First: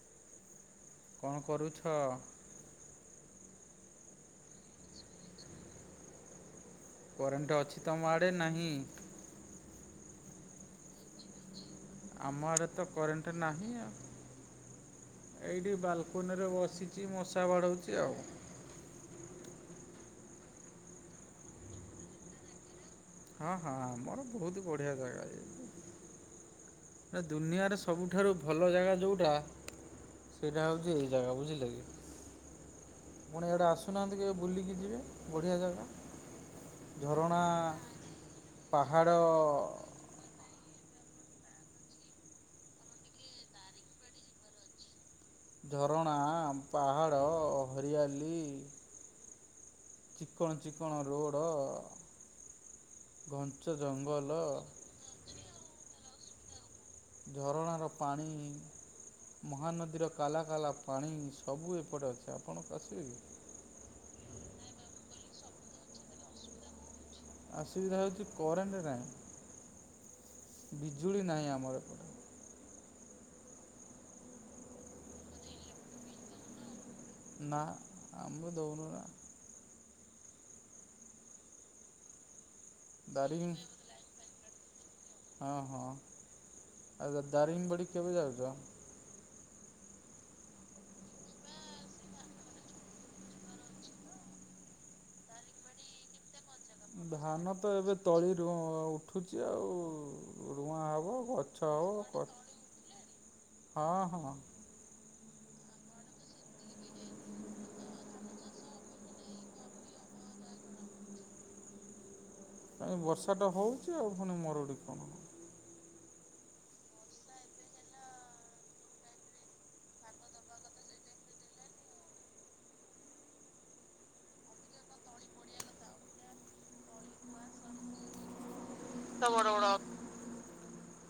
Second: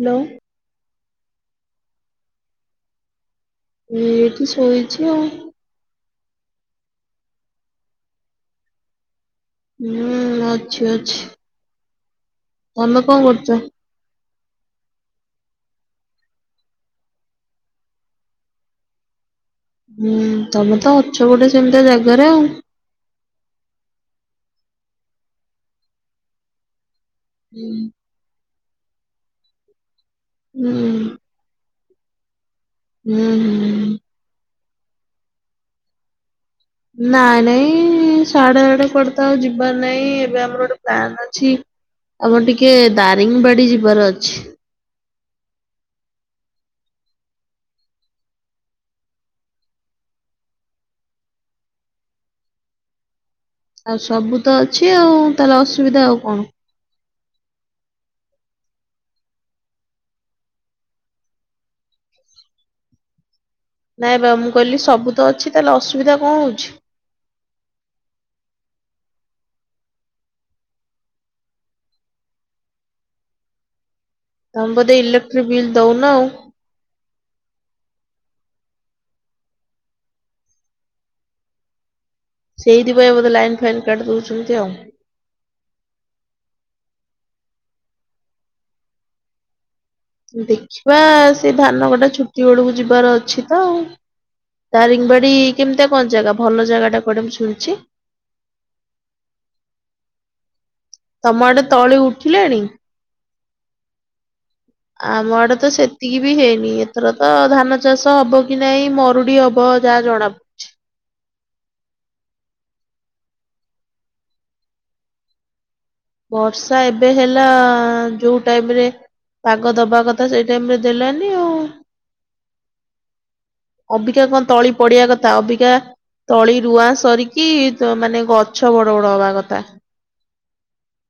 Hello. କଣ କରୁଛ? ଏଇଠି ଶୋଇଛି ଆଉ। କରେଣ୍ଟ ଅଛି ତମ ଆଡେ ନାହିଁ? ହୁଁ ଅଛି ଅଛି। ଆମ ଆଡ଼େ ତ ତମେ କଣ କରେଣ୍ଟ କରୁଛ? ନାହିଁ ଆଉ। ଏଇଠି ବାଲକୁନି ରେ ବସିଛି ମଶା ବାଡଉଛି ଆଉ। ହୁଁ ତମେ ତ ଅଛ ଗୋଟେ ସେମିତି ଜାଗାରେ ଆଉ। ହଁ ହଁ ଆମୋର ବହୁତ ବଢିଆ ଜାଗା ଇଏ ଯେ। ହୁଁ ଦୁନିଆର ସବୁଠାରୁ ଭଲ ଜାଗା ଯେଉଁଟା ସେଇଟା ହୁଁ ହୁଁ। ହଉଛି ଏଇ ଜାଗା ବୁଝିଲେ କି। ପୁଣି ଏଇଆଡ଼େ ହୁଁ। ଆସୁନାହାନ୍ତି କି ବୁଲିକି ଯିବେ ବଢ଼ିଆ ଜାଗା। ନାଇଁ ଝରଣା ନାଇଁ ସାଢେ ଆଡେ ପାହାଡ଼ କରିଥା ଆଉ ଯିବାର ନାଇଁ ଏବେ ଆମର ଗୋଟେ ତ ଅଛି ଆମର ଟିକେ ଦାରିଙ୍ଗବାଡି ଯିବାର ଅଛି। ଝରଣା ପାହାଡ଼ ହରିଆଲି। ଚିକଣ ଚିକଣ ରୋଡ। ଆଉ ସବୁ ତ ଅଛି ଆଉ ତାହେଲେ ଅସୁବିଧା ଆଉ କଣ? ଝରଣାର ପାଣି। ମହାନଦୀର କାଲା କାଲା ପାଣି ସବୁ ଏପଟେ ଅଛି ଆପଣ ଆସିବେ କି? ନାଇଁ ବା ମୁଁ କହିଲି ସବୁ ତ ଅଛି ତାହେଲେ ଅସୁବିଧା କଣ ହେଉଛି? ଅସୁବିଧା ହଉଛି କରେଣ୍ଟ ନାହିଁ। ବିଜୁଳି ନାହିଁ ଆମର ଏପଟେ। ତମେ ବଧେ ଲେକ୍ଟ୍ରିକ୍ ବିିଲ୍ ଦଉନ ଆଉ। ନା ଆମ ଦଉନ ନା। ସେଇଥିପାଇଁ ବୋଧେ ଲାଇନ ଦାରିଙ୍ଗ ଫାଇନ୍ କାଟି ଦଉଛନ୍ତି ଆଉ। ହଁ ହଁ ଆ ଦା ଦାରିଙ୍ଗବାଡି କେବେ ଯାଉଛ? ଦେଖିବା ସେ ଧାନ କଟା ଛୁଟି ବେଳକୁ ଯିବାର ଅଛି ତ ଆଉ। ଦାରିଙ୍ଗବାଡି କେମିତିଆ କଣ ଜାଗା? ଭଲ ଜାଗା ଟା କୁଆଡେ ମୁଁ ଧାନ ଶୁଣିଛି। ତ ଏବେ ତଳିରୁ ଉଠୁଛି ଆଉ। ରୁଆ ହେବ ତମ ଗଛ ଆଡେ ତଳି ହେବ ଉଠିଲେଣି ହଁ ହଁ ଆମ ଆଡେ ତ ସେତିକି ବି ହେଇନି ଏଥର ତ ଧାନ ଚାଷ ହବ କି ନାଇଁ ମରୁଡି ହବ ଯାହା ଜଣା ହୁଁ। କାହିଁ ବର୍ଷା ଟା ହଉଛି ଆଉ ପୁଣି ମରୁଡି କଣ। ବର୍ଷା ଏବେ ହେଲା ଯୋଉ ଟାଇମ ରେ। ପାଗ ଦବା କଥା ସେଇ ଟାଇମ ରେ ଦେଲାନି ଆଉ। ଅବିକା କଣ ତଳି ପଡିବା କଥା ଅବିକା ତଳି ରୁଆ ସରିକି ତ ମାନେ ଗଛ ବଡ ବଡ ହବା କଥା।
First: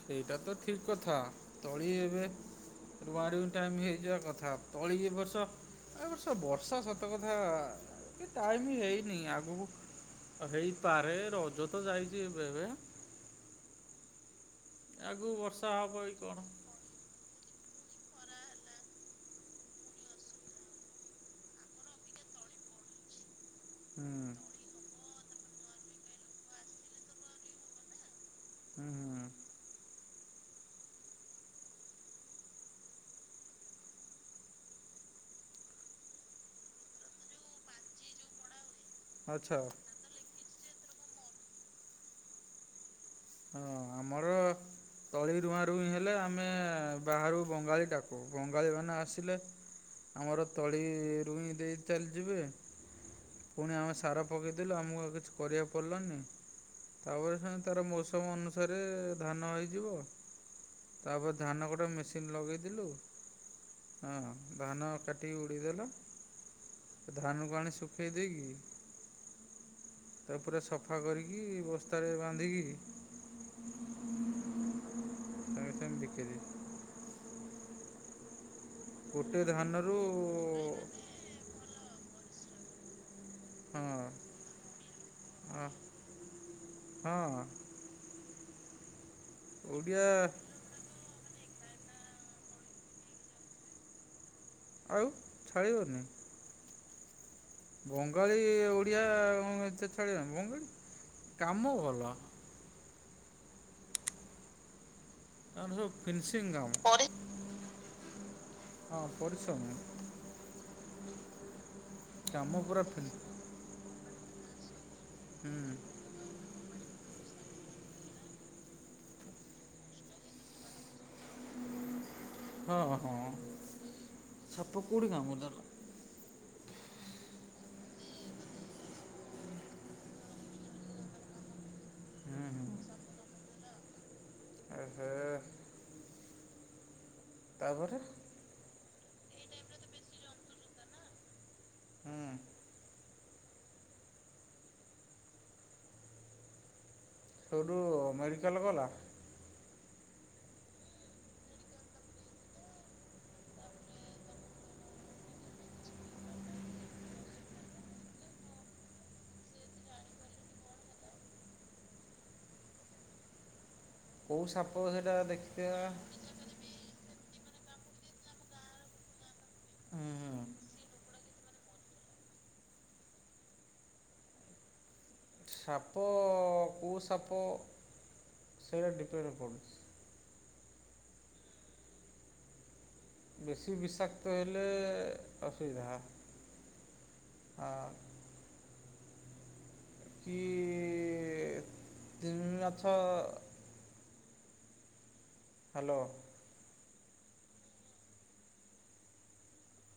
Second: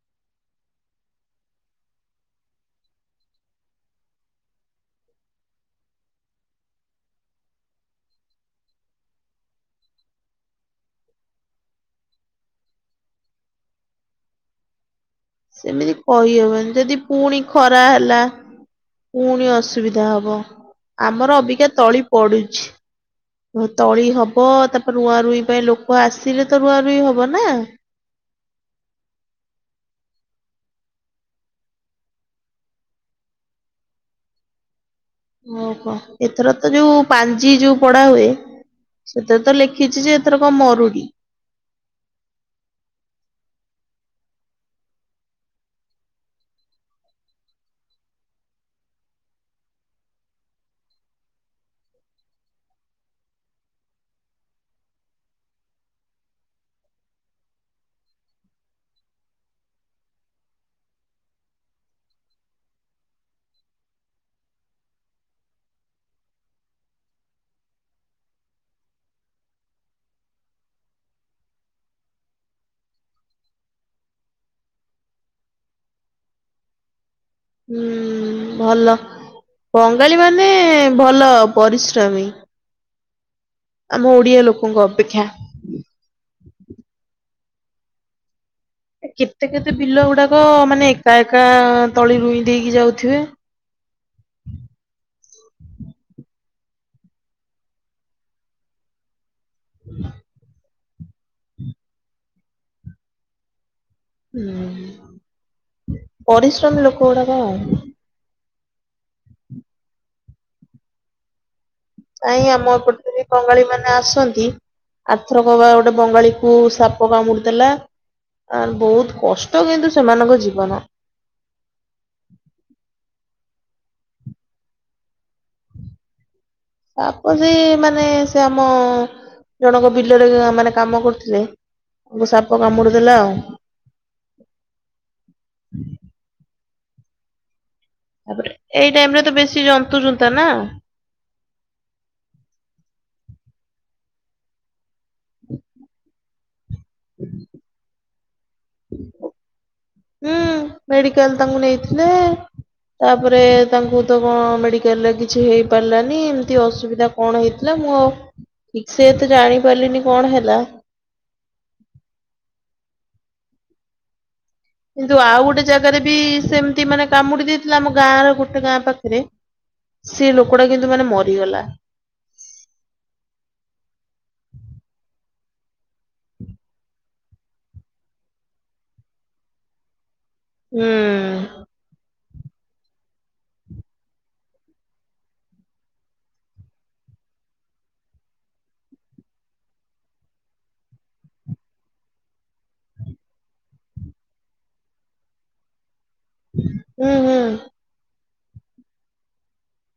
ସେଇଟା ତ ଠିକ କଥା ତଳି ଏବେ ରୁଆ ରୁଇଁ ହେଇଯିବା କଥା ତଳି ଏ ବର୍ଷ ଏ ବର୍ଷ ବର୍ଷା ସତ କଥା ଟାଇମ ହେଇନି ଆଗକୁ ହେଇପାରେ ରଜ ତ ଯାଇଛି ଏବେ ଏବେ। ଆଗକୁ ବର୍ଷା ସେମିତି ହବ କି କଣ। କହିହବନି ଯଦି ପୁଣି ଖରା ହେଲା। ପୁଣି ଅସୁବିଧା ହବ ଆମର ଅବିକା ତଳି ପଡୁଛି। ତଳି ହୁଁ ହବ ତାପରେ ରୁଆ ରୁଇଁ ପାଇଁ ଲୋକ ଆସିଲେ ତ ରୁଆ ରୁଇଁ ହବ ନା। ହୁଁ ହୁଁ ହୁଁ। ଓହୋ ଏଥର ତ ଯୋଉ ପାଞ୍ଜି ଯୋଉ ପଢା ହୁଏ। ସେଥିରେ ତ ଆଚ୍ଛା ହଁ ଲେଖିଛି ଯେ ଏଥର କଣ ମରୁଡି। ହଁ ଆମର। ତଳି ରୁଆଁ ରୁଇଁ ହେଲେ ଆମେ ବାହାରୁ ବଙ୍ଗାଳୀ ଡାକୁ ବଙ୍ଗାଳୀ ମାନେ ଆସିଲେ ଆମର ତଳି ରୁୁଇଁ ଦେଇ ଚାଲିଯିବେ। ପୁଣି ଆମେ ସାର ପକେଇଦେଲୁ ଆମକୁ ଆଉ କିଛି କରିବାକୁ ପଡ଼ିଲାନି। ତାପରେ ଶୁଣି ତାର ମୌସମ ଅନୁସାରେ ଧାନ ହେଇଯିବ। ତାପରେ ଧାନ କଟା ମେସିନ୍ ଲଗେଇଦେଲୁ। ହଁ ଧାନ କାଟିିକି ଉଡେଇଦେଲ। ଧାନକୁ ଆଣି ଶୁଖେଇ ଦେଇକି ତା ପୁରା ସଫା କରିକି ବସ୍ତାରେ ବାନ୍ଧିକି ସାଙ୍ଗେ ସାଙ୍ଗ ବିକିରି। ହୁଁ ଭଲ ଧାନରୁ ବଙ୍ଗାଳୀ ମାନେ ଭଲ ପରିଶ୍ରମୀ। ହଁ ଆମ ଓଡିଆ ଲୋକଙ୍କ ଅପେକ୍ଷା। ହଁ କେତେ କେତେ ବିଲ ଓଡ଼ିଆ ଗୁଡାକ ମାନେ ଏ ଏକା ଏକା ତଳି ରୁଇଁ ଦେଇକି ଯାଉଥିବେ। ଆଉ ଛାଡ଼ିବନି। ବଙ୍ଗାଳୀ ଓଡିଆ ଏତେ ଛାଡିବ ବଙ୍ଗାଳୀ କାମ ଭଲ। ହୁଁ। ତାଙ୍କର ସବୁ ଫିନସିଂ କାମ। ପରିଶ୍ରମୀ ଲୋକ ହଁ ଗୁଡାକ ଆଉ। ପରିଶ୍ରମି଼। ନାଇ ଆମ ଏପଟେ ବି ବଙ୍ଗାଳୀ ମାନେ ଆସନ୍ତି ଆଥର କ ବା ଗୋଟେ ବଙ୍ଗାଳୀ କୁ ସାପ କାମୁଡିଥିଲା ଆ ବହୁତ କଷ୍ଟ କିନ୍ତୁ ସେମାନଙ୍କ ଜୀବନ। ହୁଁ। ହଁ ହଁ ସାପ କାଉଠି କାମୁଡ଼ିଲା ଦେଲା? ସାପ ସେଇ ସେ ମାନେ ସେ ଆମ ଜଣଙ୍କ ବିଲରେ ମାନେ କାମ କରୁଥିଲେ ତାଙ୍କୁ ସାପ ହୁଁ କାମୁଡିଦେଲା ଆଉ। ଏ ହେ। ତାପରେ? ତାପରେ ଏଇ ଟାଇମ ରେ ତ ବେଶୀ ଯନ୍ତୁ ଜତା ନା। ହୁଁ ସଠୁ ମେଡିକାଲ ଗଲା? ହୁଁ ମେଡିକାଲ ତାଙ୍କୁ ନେଇଥିଲେ। ତାପରେ ତାଙ୍କୁ ତ କଣ ମେଡିକାଲ ରେ କିଛି ହେଇ ପାରିଲାନି ଏମିତି ଅସୁବିଧା କଣ ହେଇଥିଲା। ମୁଁ ଆଉ ଠିକ ସେ ତ ଜାଣିପାରିଲିନି କଣ ହେଲା। [inaudible] କୋଉ ସାପ ସେଇଟା କିନ୍ତୁ ଆଉ ଗୋଟେ ଦେଖିଥିବା ଜାଗାରେ ବି ସେମିତି ମାନେ କାମୁଡି ଦେଇ ଥିଲା ଆମ ଗାଁ ର ଗୋଟେ ଗାଁ ପାଖରେ ସେ ହୁଁ ଲୋକଟା କିନ୍ତୁ ମାନେ ମରିଗଲା। [inaudible] ସାପ କୁଉ ସାପ। ସେଇରା ଦିପେଣ୍ଡ କରୁଛି। ହୁଁ। ବେଶୀ ବିଷାକ୍ତ ହେଲେ ଅସୁବିଧା। ହଁ। କି ତିମି ମାଛ। ହ୍ୟାଲୋ। ହୁଁ ହୁଁ।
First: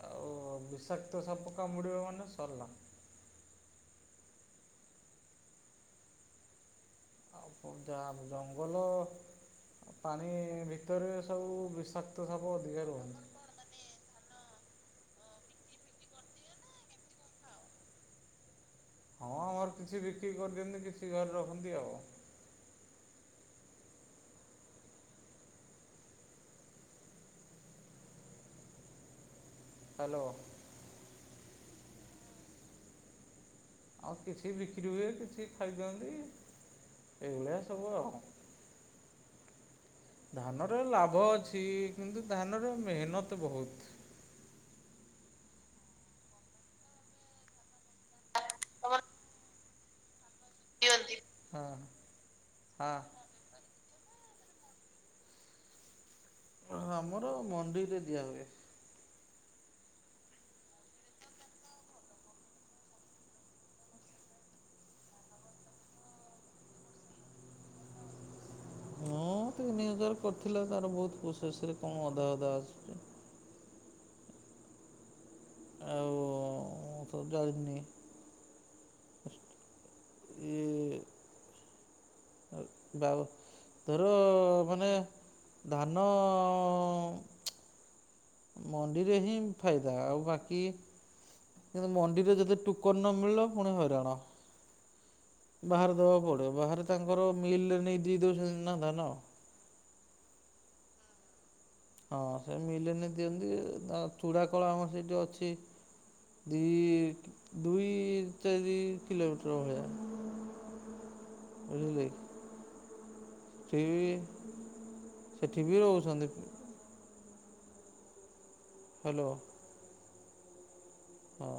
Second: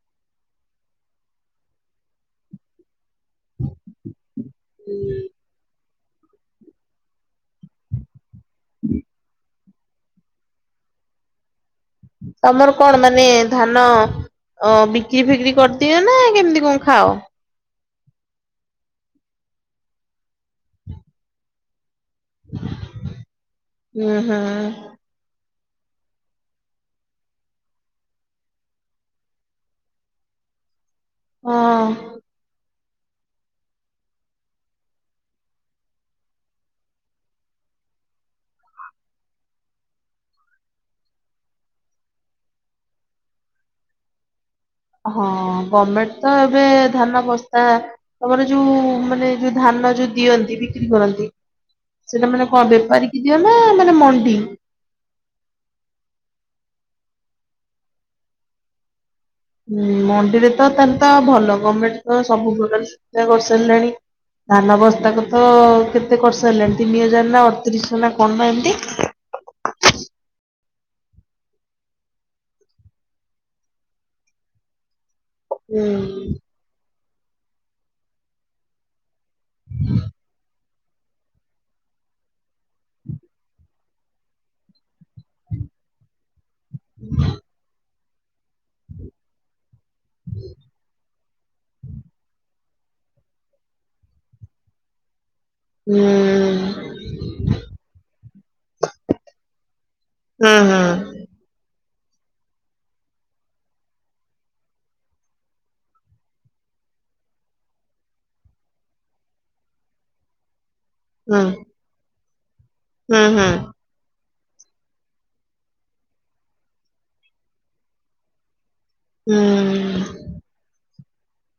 ଆଉ ବିଷାକ୍ତ ସପକା ମୁଡିବ ମାନେ ସରିଲା। ହୁଁ। ଆଉ ଯା ଜଙ୍ଗଲ ପାଣି ଭିତରେ ସବୁ ବିଷାକ୍ତ ସାପ ତମର ଅଧିକା କଣ ରୁହନ୍ତି। ମାନେ ଧାନ। ଓ ବିକ୍ରି ଫିକ୍ରି କରିଦିଅ ନା କେମିତି କଣ ଖାଅ? ହଁ ଆମର କିଛି ବିକ୍ରି କରିଦିଅନ୍ତି କିଛି ଘରେ ରଖନ୍ତି ଆଉ। ହୁଁ ହୁଁ। ହ୍ୟାଲୋ। ହଁ। ଆଉ କିଛି ବିକ୍ରି ହୁଏ କିଛି ଖାଇଦିଅନ୍ତି। ଏଇ ଭଳିଆ ସବୁ ଆଉ। ଧାନର ଲାଭ ଅଛି କିନ୍ତୁ ଧାନର ମେହନତ ବହୁତ। ହଁ ଗଭର୍ଣମେଣ୍ଟ ତ ଏବେ ଧାନ ବସ୍ତା ତମର ଯୋଉ ମାନେ ଯଉ ଧାନ ଯଉ ଦିଅନ୍ତି ବିକ୍ରି କରନ୍ତି ହଁ ସେଟା ମାନେ କଣ ବେପାରୀ ହଁ କି ଦିଅ ନା ମାନେ ଣ୍ଡି। ଆମର ମଣ୍ଡିରେ ଦିଆ ହୁଏ। ମଣ୍ଡିରେ ତ ତାହେଲେ ତ ଭଲ ଗଭର୍ଣମେଣ୍ଟ ତ ସବୁ ପ୍ରକାର ଶିକ୍ଷା କରିସାରିଲାଣି। ଧାନ ବସ୍ତା କ ତ କେତେ ଖର୍ଷ ହେଲାଣି ତିନି ହଜାର ନା ଅଠତିରିଶଶହ ନା କଣ ନା ଏମିତି? ହଁନି ହଜାର କରିଥିଲା ତାର ବହୁତ ପୁସରେ କଣ ଅଧା ଅଧା ଆସୁଛି। ହୁଁ। ଆଉ [unintelligible] ହୁଁ କି। ବାବ ତୋର ମାନେ ଧାନ। ମଣ୍ଡିରେ ହିଁ ଫାଇଦା ଆଉ ବାକି କିନ୍ତୁ ମଣ୍ଡିରେ ଯଦି ଟୁୋକର ନ ମିଳିଲ ପୁଣି ହଇରାଣ। ବାହାରେ ହୁଁ ଦବାକୁ ପଡିବ ବାହାରେ ତାଙ୍କର ମିଲରେ ନେଇ ଦେଇ ଦଉଛନ୍ତି ନା ଧାନ। ହୁଁ ହୁଁ। ହଁ ସେ ମିଲେନି ଦିଅନ୍ତି ଚୂଡ଼ା କଳ ଆମର ସେଇଠି ଅଛି। ଦଇ ଦୁଇ ଚାର କିଲୋମିଟରା ଭଳିଆ। ହୁଁ। ବୁଝିଲେକି। ହୁଁ ହୁଁ ଠି ସେଠିଭି ରହୁଛନ୍ତି। ହ୍ୟାଲୋ। ହଁ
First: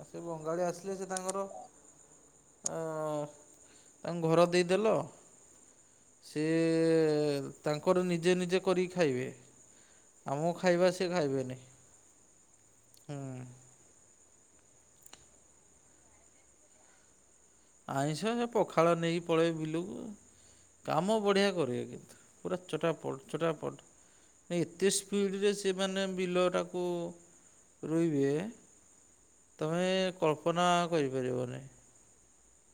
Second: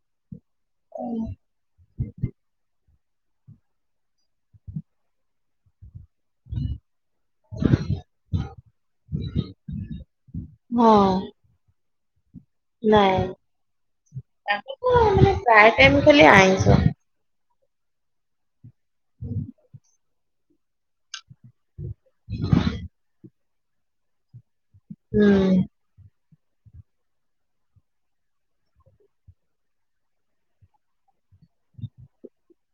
ଆ ସେ ବଙ୍ଗାଳୀ ଆସିଲେ ସେ ତାଙ୍କର ତାଙ୍କୁ ଘର ଦେଇଦେଲ ସିଏ ତାଙ୍କର ନିଜେ ନିଜେ କରିକି ଖାଇବେ। ଆମକୁ ଖାଇବା ହଁ ସେ ଖାଇବେନି। ହୁଁ ନାଇଁ [unintelligible] ପ୍ରାୟ ଟାଇମ ଖାଲି ଆଇଁଷ। ଆଇଁଷ ସେ ପଖାଳ ନେଇକି ପଳେଇ ବିଲକୁ କାମ ବଢିଆ କରିବ କି ପୁରା ଚୋଟାପଟ ଚୋଟାପଟ ଏତେ ହୁଁ ସ୍ପିଡ ରେ ସେ ମାନେ ବିିଲର ତାକୁ ରୋଇବେ ତମେ କଳ୍ପନା କରିପାରିବନି।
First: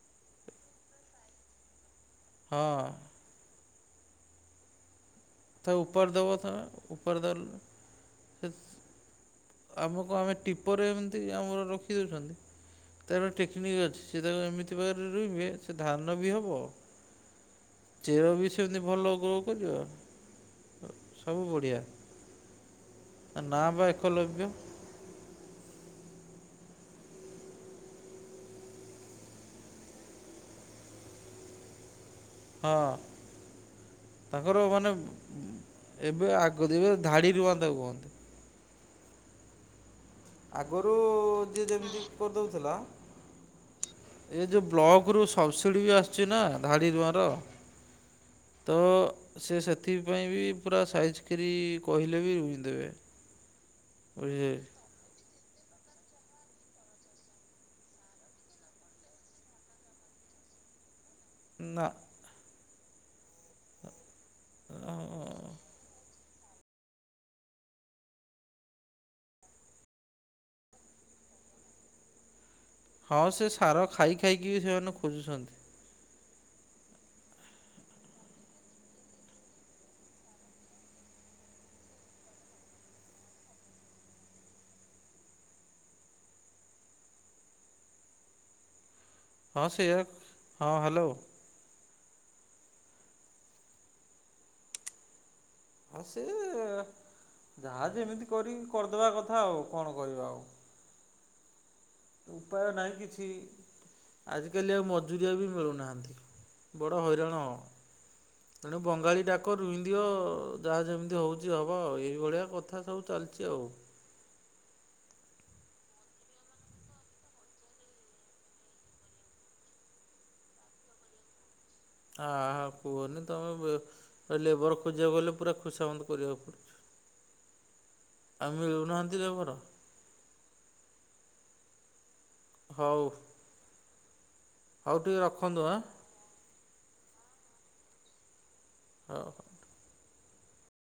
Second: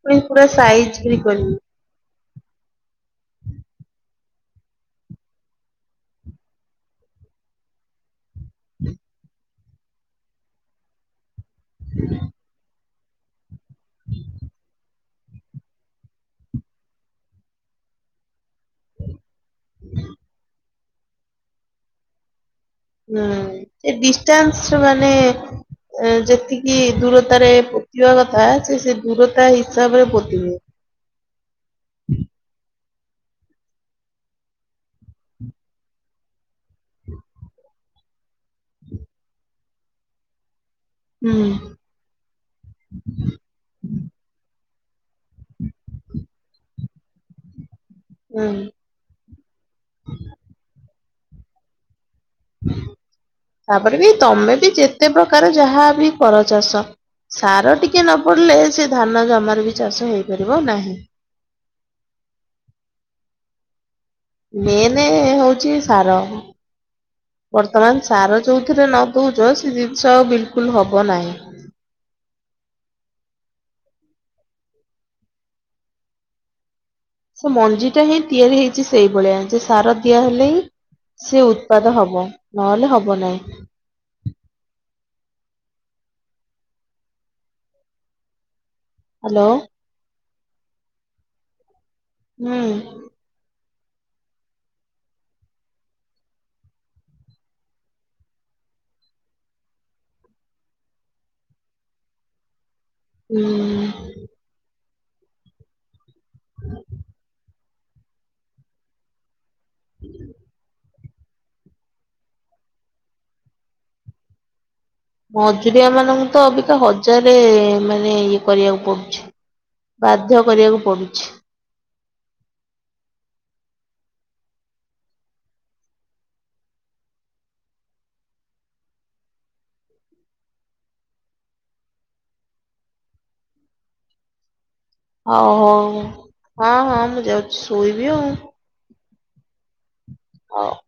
ପଣି ପୁରା ସାାଇଜ କିରି କରିବୁ। ହଁ। ତ ଉପର ଦବ ତ ଉପର ଦଉ ଆମକୁ ଆମେ ଟିପରେ ଏମତି ଆମର ରଖିଦଉଛନ୍ତି ତାର ଠିକ୍ ଅଛି ସେ ତାକୁ ଏମିତି ବାଖରେ ରୋହବେ ସେ ଧାନ ବି ହେବ। ଚେର ବି ସେମିତି ଭଲ ଗ୍ରୋ କରିବ। ସବୁ ବଢ଼ିଆ। ହୁଁ ତା ନାଁ ବା ସେ ଏକଲବ୍ୟ ଡିସାନ୍ସ ମାନେ ଯେତିକି ଦୂରତାରେ ପୋତିବା କଥା ସେ ଦୂରତା ହିସାବରେ ପୋତି ବେ। ହୁଁ। ହଁ। ତାଙ୍କର ମାନେ ଏବେ ଆଗ ଏବେ ଧାଡିରୁୁହନ୍ତିତାକୁ କୁହନ୍ତି। ଆଗରୁ ହୁଁ ଯିଏ ଯେମିତି କରିଦେଉଥିଲା ଏ ଯେଉଁ ବ୍ଲକ ରୁ ସବସିଡି ବି ଆସିଛି ନା ଧାଡ଼ି ଦୁଆଁର। ହୁଁ ତ ସେ ସେଥିପାଇ ବି ପୁରା ସାଇଜ କରି କହିଲେ। ବି ରୁଇଦେବେ ତାପରେ ବି ତମେ ବି ବୁଝିଲେ ଯେତେ ପ୍ରକାର ଯାହା ବି କର ଚାଷ ସାର ଟିକେ ନ ପଡିଲେ ସେ ଧାନ ଜମାରୁ ବି ଚାଷ ହେଇପାରିବ ନାହିଁ। ନା। ମେନ୍ ହଉଛି ସାର। ବର୍ତ୍ତମାନ ସାର ଯଉଁଥିରେ ନ ଦଉଛ ସେ ଜିନିଷ ଆ ବିଲକୁଲ ହବ ନାହିଁ। ହଁ ସେ ସାର ଖାଇ ଖାଇକି ସେମାନେ ଖୋଜୁଛନ୍ତି। ସେ ମଞ୍ଜି ଟା ହିଁ ତିଆରି ହେଇଛି ସେଇଭଳିଆ ଯେ ସାର ଦିଆ ହେଲେ ହିଁ ସେ ଉତ୍ପାଦ ହବ ନହେଲେ ହବ ନାହିଁ। ହ୍ୟାଲୋ ହଁ ସେୟ ହଁ ହ୍ୟାଲୋ। ହୁଁ। ହଁ ସେ ଯାହା ଯେମିତି କରିି କରିଦବା କଥା ଆଉ, କଣ କରିବା ଆଉ? ଉପାୟ ନାହିଁ କିଛି? ହୁଁ ଆଜିିକାଲି ଆଉ ମ ଜୁରିଆ ବି ମିଳୁନାହାଁନ୍ତି। ବଡ଼ ହଇରାଣ ଏଣୁ ବଙ୍ଗାଳୀ ଡାକ୍। କରୁହିଁନ୍ଦିଅ ଯାହା ଯେମିତି। ହଉଛି ହବ ଆଉ। ଏଇଭଳିଆ କଥା ସବୁ ଚାଲିଛି ଆଉ। ମଜୁରିଆ ମାନଙ୍କୁ ତ ଅବିକା ହଜାରେ, ମାନେ ଇଏ କରିବାକୁ ପଡୁଛି। ବାଧ୍ୟ କରିବାକୁ ପଡୁଛି। ହ, ହ କୁହନି ତମେ ଲେବର ଖୋଜିବାକୁ ଗଲେ, ପୁରା ଖୋସାମତ କରିବାକୁ ପଡୁଛି। ଆ ମିଳୁନାହାଁନ୍ତି ଯବର? ହଉ। ହଉ ଟିକେ ହଉ, ରଖନ୍ତୁ ଆଁ ହଉ, ହଁ ହଁ, ମୁଁ ଯାଉଛି ସୋଇବି ଆଉ। ହ। ହ।